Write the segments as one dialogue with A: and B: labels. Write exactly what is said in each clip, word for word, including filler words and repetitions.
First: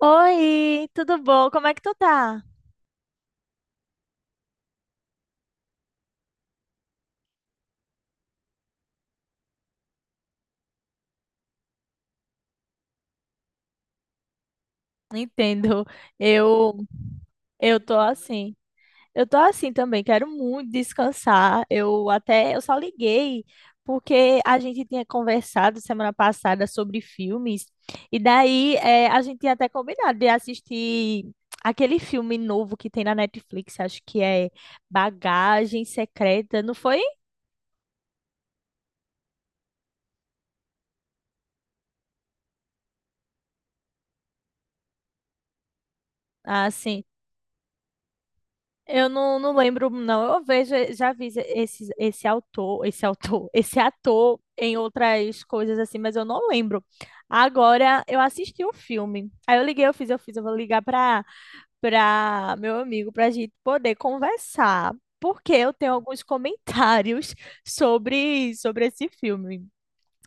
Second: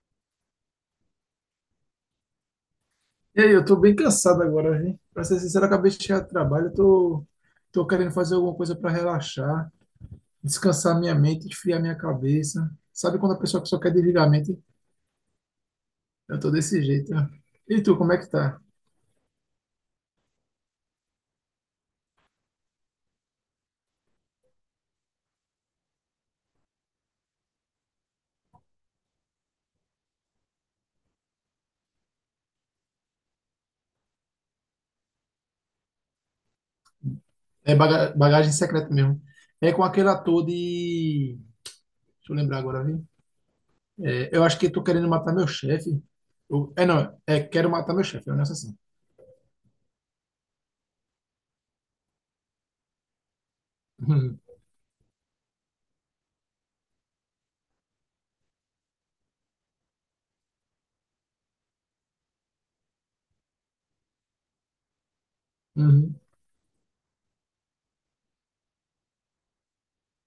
A: Oi, tudo bom? Como é que tu tá?
B: E aí, eu tô bem cansado agora, hein? Pra ser sincero, eu acabei de chegar do trabalho, eu tô, tô querendo fazer alguma coisa para relaxar, descansar minha mente, esfriar minha cabeça. Sabe quando a pessoa só quer desligar a mente?
A: Entendo.
B: Eu tô
A: Eu
B: desse jeito. Ó.
A: eu
B: E tu,
A: tô
B: como é que
A: assim.
B: tá?
A: Eu tô assim também, quero muito descansar. Eu até eu só liguei porque a gente tinha conversado semana passada sobre filmes e daí eh, a gente tinha até combinado de assistir aquele filme novo que tem na Netflix, acho que é Bagagem Secreta, não foi?
B: É baga- bagagem secreta mesmo. É com aquele ator de. Deixa eu lembrar agora, viu? É, eu acho que tô querendo matar meu chefe. Eu- É, não,
A: Assim,
B: é quero matar meu chefe, é um negócio assim.
A: Eu não, não lembro, não. Eu vejo, eh, já vi esse, esse autor, esse autor, esse ator em outras coisas assim, mas eu não lembro. Agora eu assisti um filme. Aí eu liguei, eu fiz, eu fiz, eu vou ligar para para meu amigo para a gente poder conversar, porque eu tenho
B: Uhum,
A: alguns comentários sobre sobre esse filme.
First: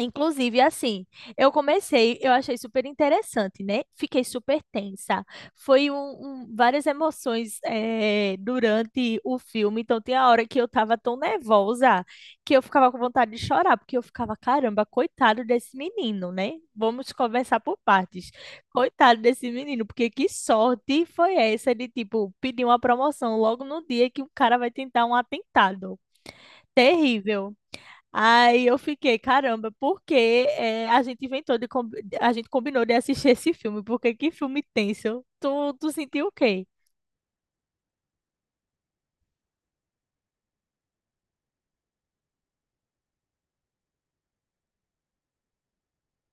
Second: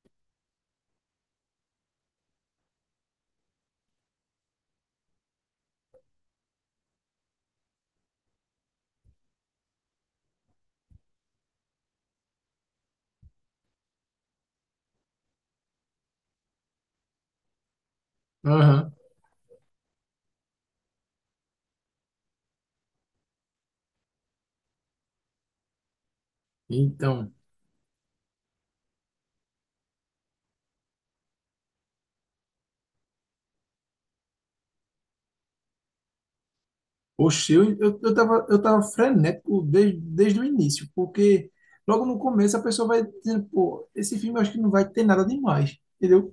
A: Inclusive, assim, eu comecei, eu achei super interessante, né? Fiquei super tensa. Foi um, um- várias emoções eh, durante o filme. Então, tem a hora que eu tava tão nervosa que eu ficava com vontade de chorar, porque eu ficava, caramba, coitado desse menino, né? Vamos conversar por partes.
B: uhum, aham.
A: Coitado desse menino, porque que sorte foi essa de, tipo, pedir uma promoção logo no dia que o cara vai tentar um atentado.
B: Então.
A: Terrível. Aí eu fiquei, caramba, por que eh, a gente inventou de com- a gente combinou de assistir esse filme? Porque que filme tenso? Tu, tu sentiu o quê?
B: Oxe, eu, eu, eu tava, eu tava frenético desde, desde o início, porque logo no começo a pessoa vai dizendo, pô, esse filme eu acho que não vai ter nada demais, entendeu?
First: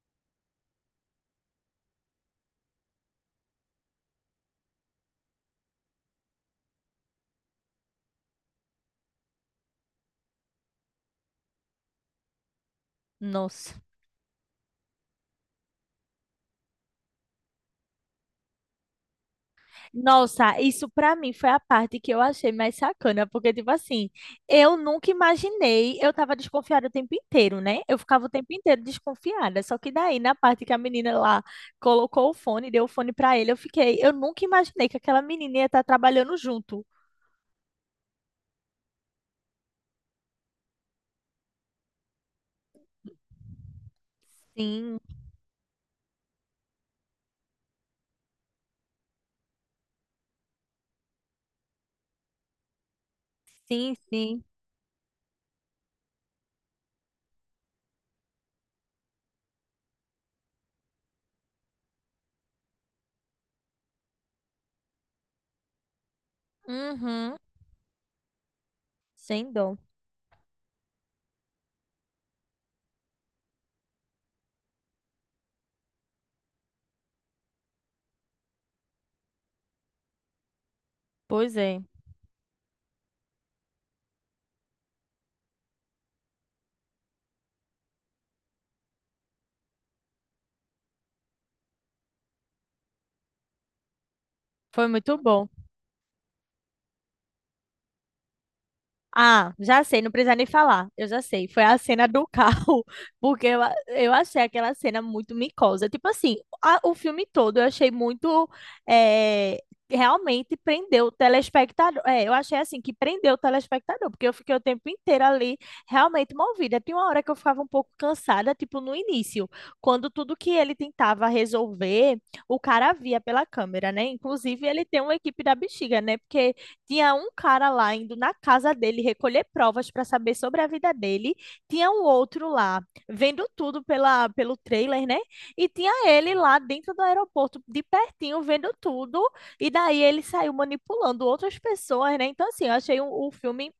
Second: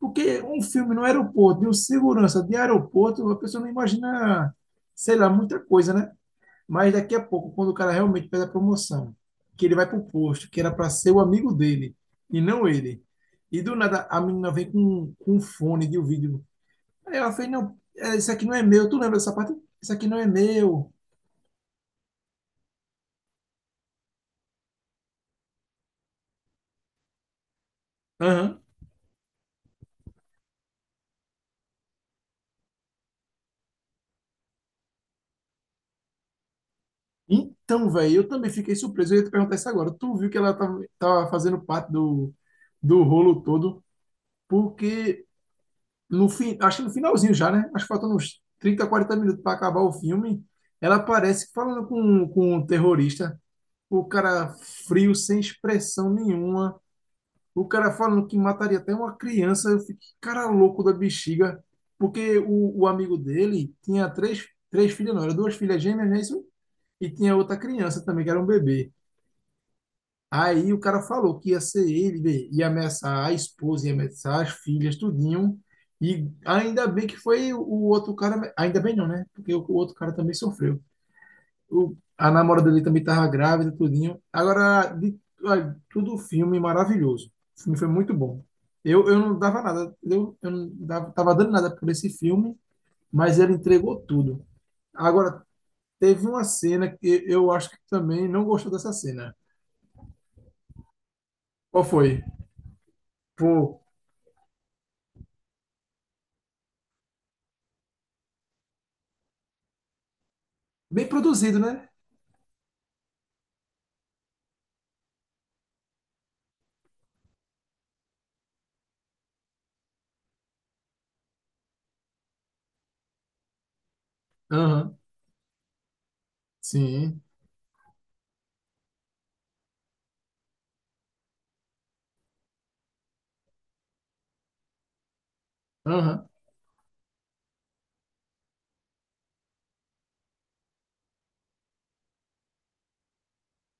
B: Porque um filme no aeroporto, de um segurança de aeroporto, a pessoa não imagina, sei lá, muita coisa, né? Mas daqui a pouco, quando o cara realmente pede a promoção, que ele vai pro posto, que era para ser o amigo dele, e não ele. E do
A: Nossa.
B: nada a menina vem com, com um fone de ouvido. Aí ela fez, não, é, isso aqui não é meu, tu lembra dessa parte? Isso aqui não é
A: Nossa, isso
B: meu.
A: pra mim foi a parte que eu achei mais sacana, porque tipo assim, eu nunca imaginei, eu tava desconfiada o tempo inteiro, né? Eu ficava o tempo
B: Aham.
A: inteiro desconfiada, só que daí na parte que a menina lá colocou o fone, deu o fone pra ele, eu fiquei, eu nunca imaginei que aquela menina ia estar trabalhando junto.
B: Então, velho, eu também fiquei surpreso. Eu ia te perguntar isso agora. Tu viu que ela tava, tava fazendo parte do, do rolo todo,
A: Sim,
B: porque no fim, acho que no finalzinho já, né? Acho que faltando uns trinta, quarenta minutos para acabar o filme, ela aparece falando com, com um terrorista,
A: sim,
B: o
A: sim.
B: cara frio, sem expressão nenhuma, o cara falando que mataria até uma criança. Eu fiquei, cara louco da bexiga, porque o, o amigo dele tinha três, três filhas, não, era duas filhas gêmeas, né? Isso e tinha
A: Uhum.
B: outra criança também, que era um bebê.
A: Sem dó.
B: Aí o cara falou que ia ser ele, bem, ia ameaçar a esposa, ia ameaçar as filhas, tudinho. E ainda bem que foi o outro cara, ainda bem não, né? Porque o, o outro cara também sofreu.
A: Pois é.
B: O, a namorada dele também estava grávida, tudinho. Agora, de, olha, tudo filme maravilhoso. O filme foi muito bom. Eu, eu não dava nada, eu, eu não dava, tava dando nada por esse filme, mas ele entregou tudo.
A: Foi muito
B: Agora,
A: bom.
B: teve uma cena que eu acho que também não gostou dessa cena.
A: Ah, já sei, não precisa nem falar. Eu já sei. Foi a
B: Qual
A: cena
B: foi?
A: do carro, porque eu, a-
B: Pô,
A: eu achei aquela cena muito micosa. Tipo assim, a- o filme todo eu achei muito. eh, realmente prendeu
B: bem
A: o
B: produzido, né?
A: telespectador. É, eu achei assim que prendeu o telespectador, porque eu fiquei o tempo inteiro ali realmente movida. Tinha uma hora que eu ficava um pouco cansada, tipo no início, quando tudo que ele tentava resolver, o cara via pela câmera, né? Inclusive, ele
B: Aham,
A: tem uma equipe da bexiga, né? Porque tinha
B: sim.
A: um cara lá indo na casa dele recolher provas para saber sobre a vida dele. Tinha um outro lá vendo tudo pela, pelo trailer, né? E tinha
B: Aham,
A: ele lá dentro do aeroporto, de pertinho, vendo tudo. E daí ele saiu manipulando outras pessoas, né? Então, assim, eu achei o, o filme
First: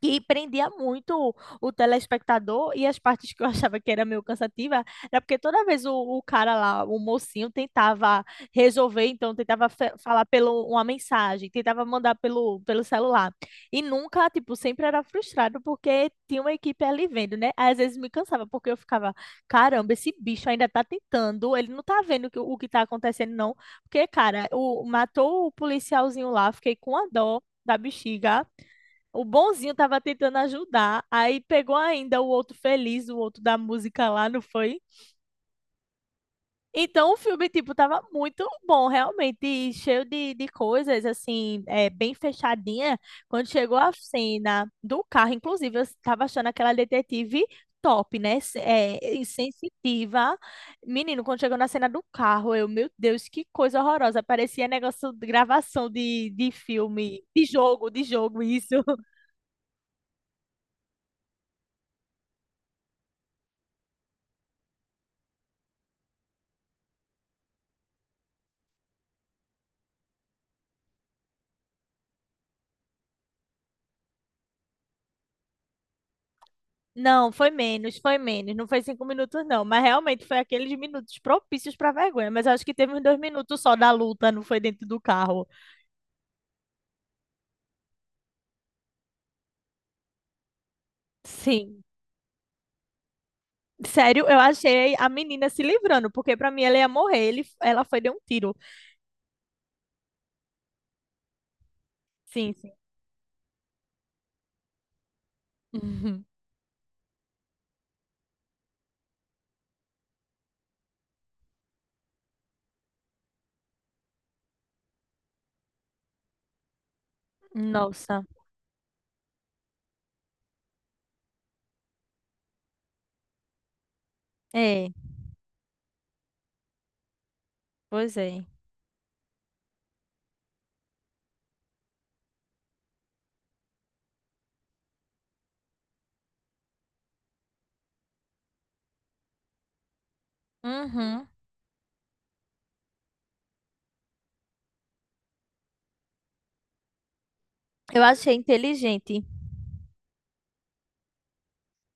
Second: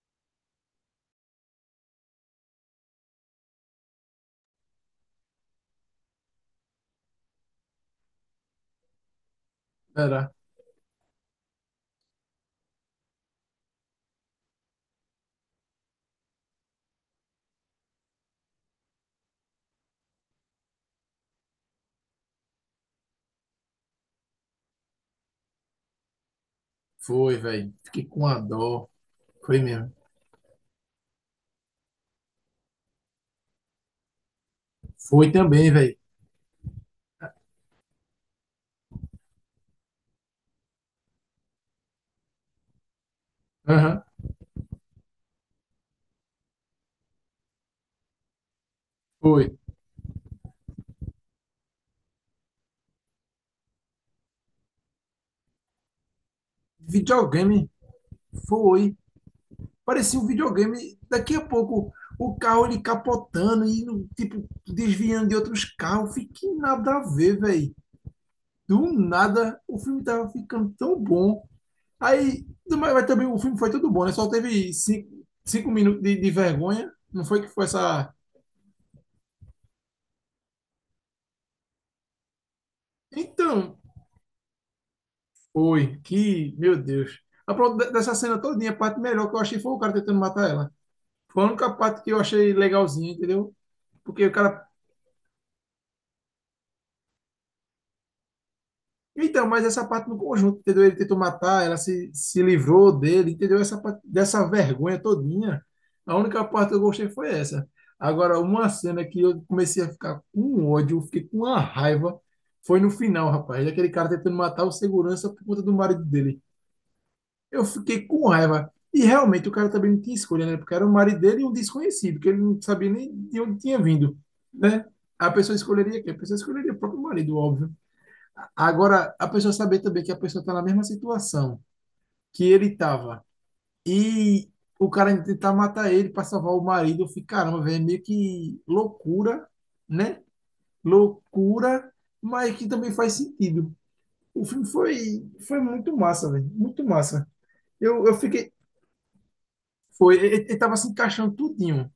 A: que prendia muito o o telespectador e as partes que eu achava que era meio cansativa era porque toda vez o, o cara lá, o mocinho, tentava resolver, então tentava fe- falar
B: era.
A: pelo uma mensagem, tentava mandar pelo, pelo celular. E nunca, tipo, sempre era frustrado porque tinha uma equipe ali vendo, né? Às vezes me cansava porque eu ficava, caramba, esse bicho ainda tá tentando, ele não tá vendo o que, o que tá acontecendo, não. Porque, cara, o, matou o policialzinho lá, fiquei com a
B: Foi,
A: dó
B: velho.
A: da
B: Fiquei com a
A: bexiga.
B: dó.
A: O
B: Foi
A: bonzinho
B: mesmo.
A: tava tentando ajudar, aí pegou ainda o outro feliz, o outro da música lá, não foi?
B: Foi também, velho.
A: Então o filme, tipo, tava muito bom, realmente, e cheio de, de coisas, assim, é, bem fechadinha. Quando chegou a
B: Aham,
A: cena do carro, inclusive, eu tava achando aquela detetive top, né? Se- É,
B: foi.
A: insensitiva. Menino, quando chegou na cena do carro, eu, meu Deus, que coisa horrorosa. Parecia negócio de gravação de, de filme, de
B: Videogame,
A: jogo, de jogo, isso.
B: foi. Parecia um videogame. Daqui a pouco, o carro ele capotando e, no- tipo, desviando de outros carros. Fiquei nada a ver, velho. Do nada, o filme tava ficando tão bom. Aí, mas mas também o filme foi tudo bom, né? Só teve cinco, cinco minutos de, de vergonha. Não
A: Não,
B: foi que
A: foi
B: foi
A: menos,
B: essa.
A: foi menos. Não foi cinco minutos, não. Mas realmente foi aqueles minutos propícios para vergonha. Mas eu acho que teve uns dois minutos só
B: Então,
A: da luta, não foi dentro do carro.
B: foi, que, meu Deus. A pro- de- dessa cena todinha, a parte melhor que eu achei foi o cara tentando matar ela. Foi a única
A: Sim.
B: parte que eu achei legalzinha, entendeu?
A: Sério,
B: Porque o
A: eu
B: cara.
A: achei a menina se livrando, porque pra mim ela ia morrer. Ele, ela foi deu um tiro.
B: Então, mas essa parte no conjunto, entendeu? Ele tentou matar, ela se, se
A: Sim, sim.
B: livrou dele, entendeu? Essa parte dessa vergonha todinha. A
A: Uhum.
B: única parte que eu gostei foi essa. Agora, uma cena que eu comecei a ficar com ódio, fiquei com uma raiva, foi no final, rapaz. Aquele cara tentando matar o segurança por conta do marido dele. Eu fiquei
A: Nossa.
B: com raiva. E realmente o cara também não tinha escolha, né? Porque era o marido dele e um desconhecido, que ele não sabia nem de onde tinha vindo, né?
A: É,
B: A pessoa escolheria quem? A pessoa escolheria o próprio marido, óbvio.
A: pois é.
B: Agora, a pessoa saber também que a pessoa está na mesma situação que ele estava e o cara ainda tentar matar ele para salvar o marido, eu fico, caramba, velho, é meio que loucura, né?
A: Uhum.
B: Loucura, mas que também faz sentido. O filme foi, foi muito massa, velho, muito massa.
A: Eu
B: Eu, eu
A: achei
B: fiquei,
A: inteligente.
B: Foi, ele, ele tava se encaixando tudinho,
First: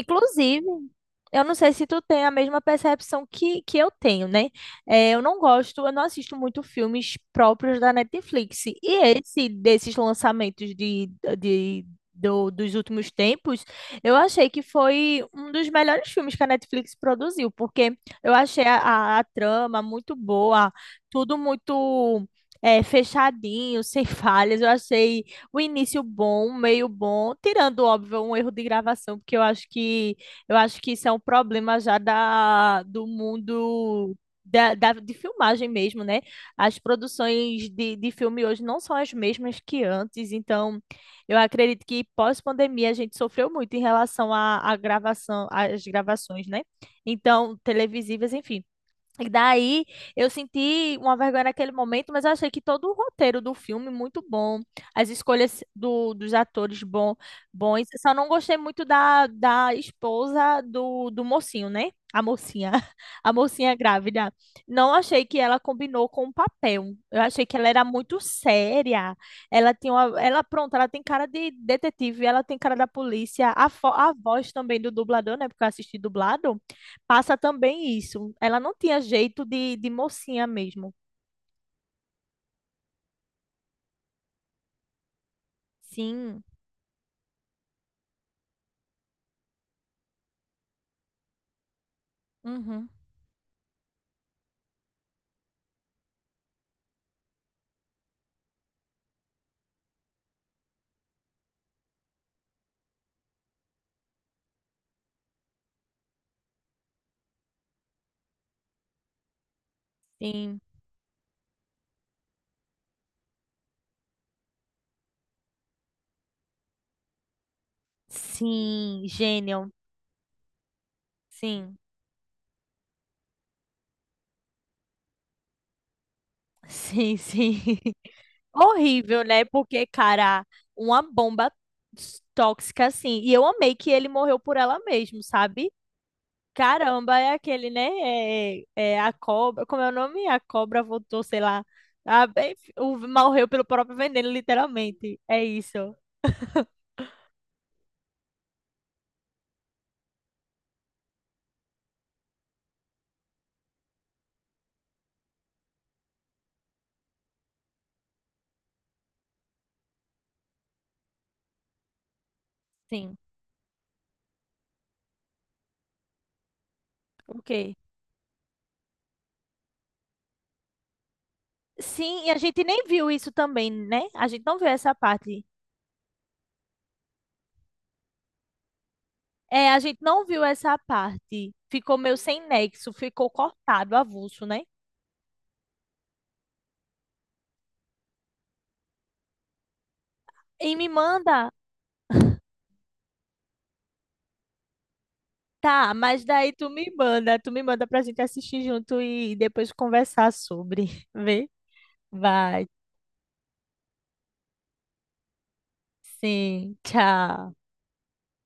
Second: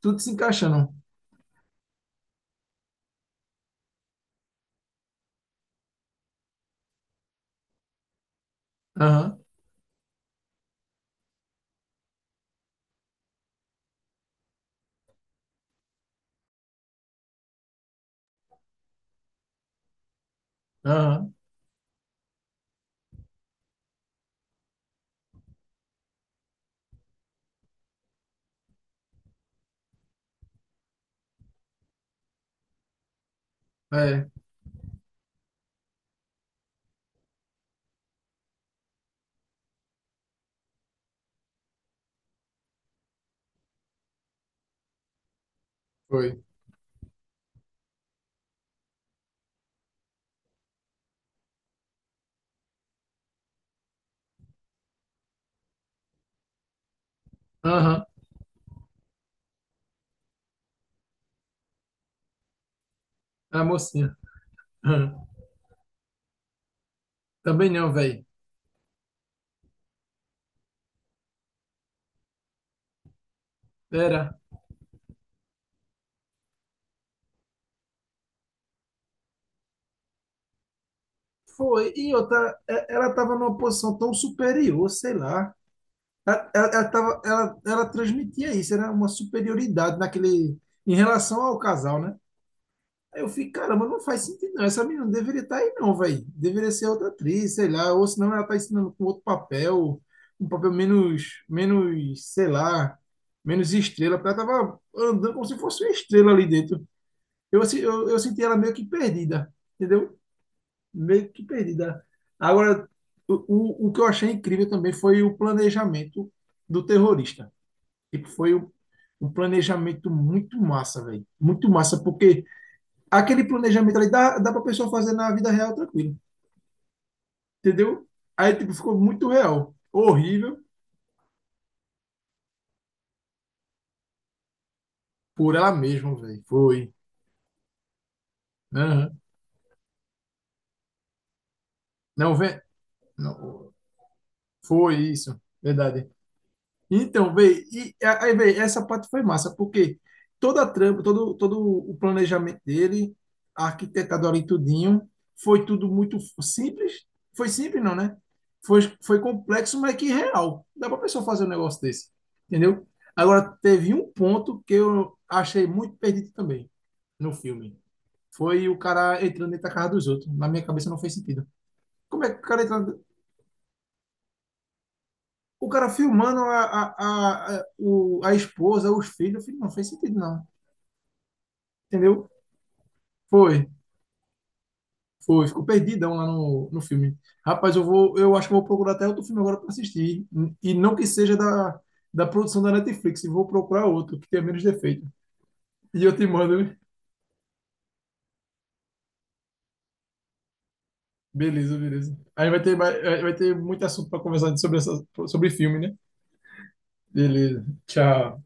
B: tudo se encaixando.
A: eu não sei se tu tem a mesma percepção que, que eu tenho, né? É, eu não gosto, eu não assisto muito filmes próprios da Netflix. E
B: Aham,
A: esse, desses lançamentos de, de, do- dos últimos tempos, eu achei que foi um dos melhores filmes que a Netflix produziu, porque eu achei a, a- a trama muito boa,
B: aham,
A: tudo muito. É, fechadinho, sem falhas. Eu achei o início bom, o meio bom, tirando, óbvio, um erro de gravação, porque eu acho que eu acho que isso é um problema já da, do mundo
B: é,
A: da, da- de filmagem mesmo, né? As produções de, de filme hoje não são as mesmas que antes, então eu acredito que pós-pandemia a gente sofreu muito em relação à à gravação, às
B: foi.
A: gravações, né? Então, televisivas, enfim. E daí eu senti uma vergonha naquele momento, mas eu achei que todo o roteiro do filme muito bom, as escolhas do, dos atores bom, bons.
B: Aham,
A: Só não gostei muito da, da esposa do, do mocinho, né? A mocinha, a
B: a
A: mocinha
B: mocinha.
A: grávida. Não achei
B: Aham.
A: que ela combinou com o papel. Eu achei que ela
B: Também
A: era
B: não,
A: muito
B: velho.
A: séria. Ela tinha uma, ela, pronto, ela tem cara de detetive, ela tem cara da polícia. A, fo- a
B: Era.
A: voz também do dublador, né? Porque eu assisti dublado. Passa também isso. Ela não tinha jeito de, de mocinha mesmo.
B: Foi, e outra, é- ela tava numa posição tão superior, sei lá.
A: Sim.
B: Ela, ela, ela tava, ela, ela transmitia isso, era uma superioridade naquele, em relação ao casal, né?
A: Uhum.
B: Aí eu fiquei, caramba, não faz sentido não. Essa menina não deveria estar aí não, velho. Deveria ser outra atriz, sei lá. Ou senão ela tá ensinando com outro papel, um papel menos, menos, sei lá, menos estrela. Porque ela tava andando como se fosse uma estrela ali dentro. Eu, assim, eu, eu senti ela meio que perdida, entendeu?
A: Sim.
B: Meio que perdida. Agora, o, o, o que eu achei incrível também foi o planejamento do terrorista. Tipo, foi um,
A: Sim.
B: um
A: Gênio.
B: planejamento muito massa, velho. Muito
A: Sim.
B: massa, porque aquele planejamento ali dá, dá pra pessoa fazer na vida real tranquilo,
A: Sim, sim.
B: entendeu? Aí, tipo, ficou
A: Horrível,
B: muito
A: né?
B: real.
A: Porque, cara,
B: Horrível
A: uma bomba s- tóxica assim. E eu amei que ele morreu por ela mesmo,
B: por
A: sabe?
B: ela mesma, velho. Foi.
A: Caramba, é aquele, né? É, é é a
B: Aham.
A: cobra. Como é o nome? A cobra voltou, sei lá. A,
B: Não,
A: é,
B: vem.
A: o, morreu pelo
B: Não,
A: próprio veneno,
B: foi
A: literalmente.
B: isso.
A: É isso.
B: Verdade. Então, véi, e aí, véi, essa parte foi massa, porque toda a trama, todo, todo o planejamento dele, arquitetado ali tudinho, foi tudo muito simples. Foi simples, não, né? Foi, foi complexo, mas que real. Dá pra pessoa fazer um negócio desse, entendeu?
A: Sim.
B: Agora, teve um ponto que eu achei muito perdido também no
A: Ok.
B: filme. Foi o cara entrando dentro da casa dos outros. Na minha cabeça não fez sentido. Como
A: Sim,
B: é
A: e a
B: que o
A: gente
B: cara entra.
A: nem viu isso também, né? A gente não viu essa parte.
B: O cara filmando a, a, a, a, o- a esposa, os filhos, eu falei,
A: É,
B: não
A: a
B: fez
A: gente
B: sentido,
A: não viu
B: não.
A: essa parte. Ficou meio
B: Entendeu?
A: sem nexo, ficou
B: Foi,
A: cortado, avulso, né?
B: foi, ficou perdidão lá no, no filme. Rapaz, eu vou, eu acho que eu vou procurar até outro filme agora para assistir.
A: E
B: E
A: me
B: não que seja
A: manda.
B: da, da produção da Netflix, eu vou procurar outro que tenha menos defeito.
A: Tá,
B: E eu
A: mas
B: te
A: daí
B: mando,
A: tu
B: né?
A: me manda, tu me manda pra gente assistir junto e depois conversar sobre. Vê?
B: Beleza, beleza. Aí vai
A: Vai.
B: ter, mais- aí vai ter muito assunto para conversar sobre, essa, sobre filme, né?
A: Sim, tchau.
B: Beleza. Tchau.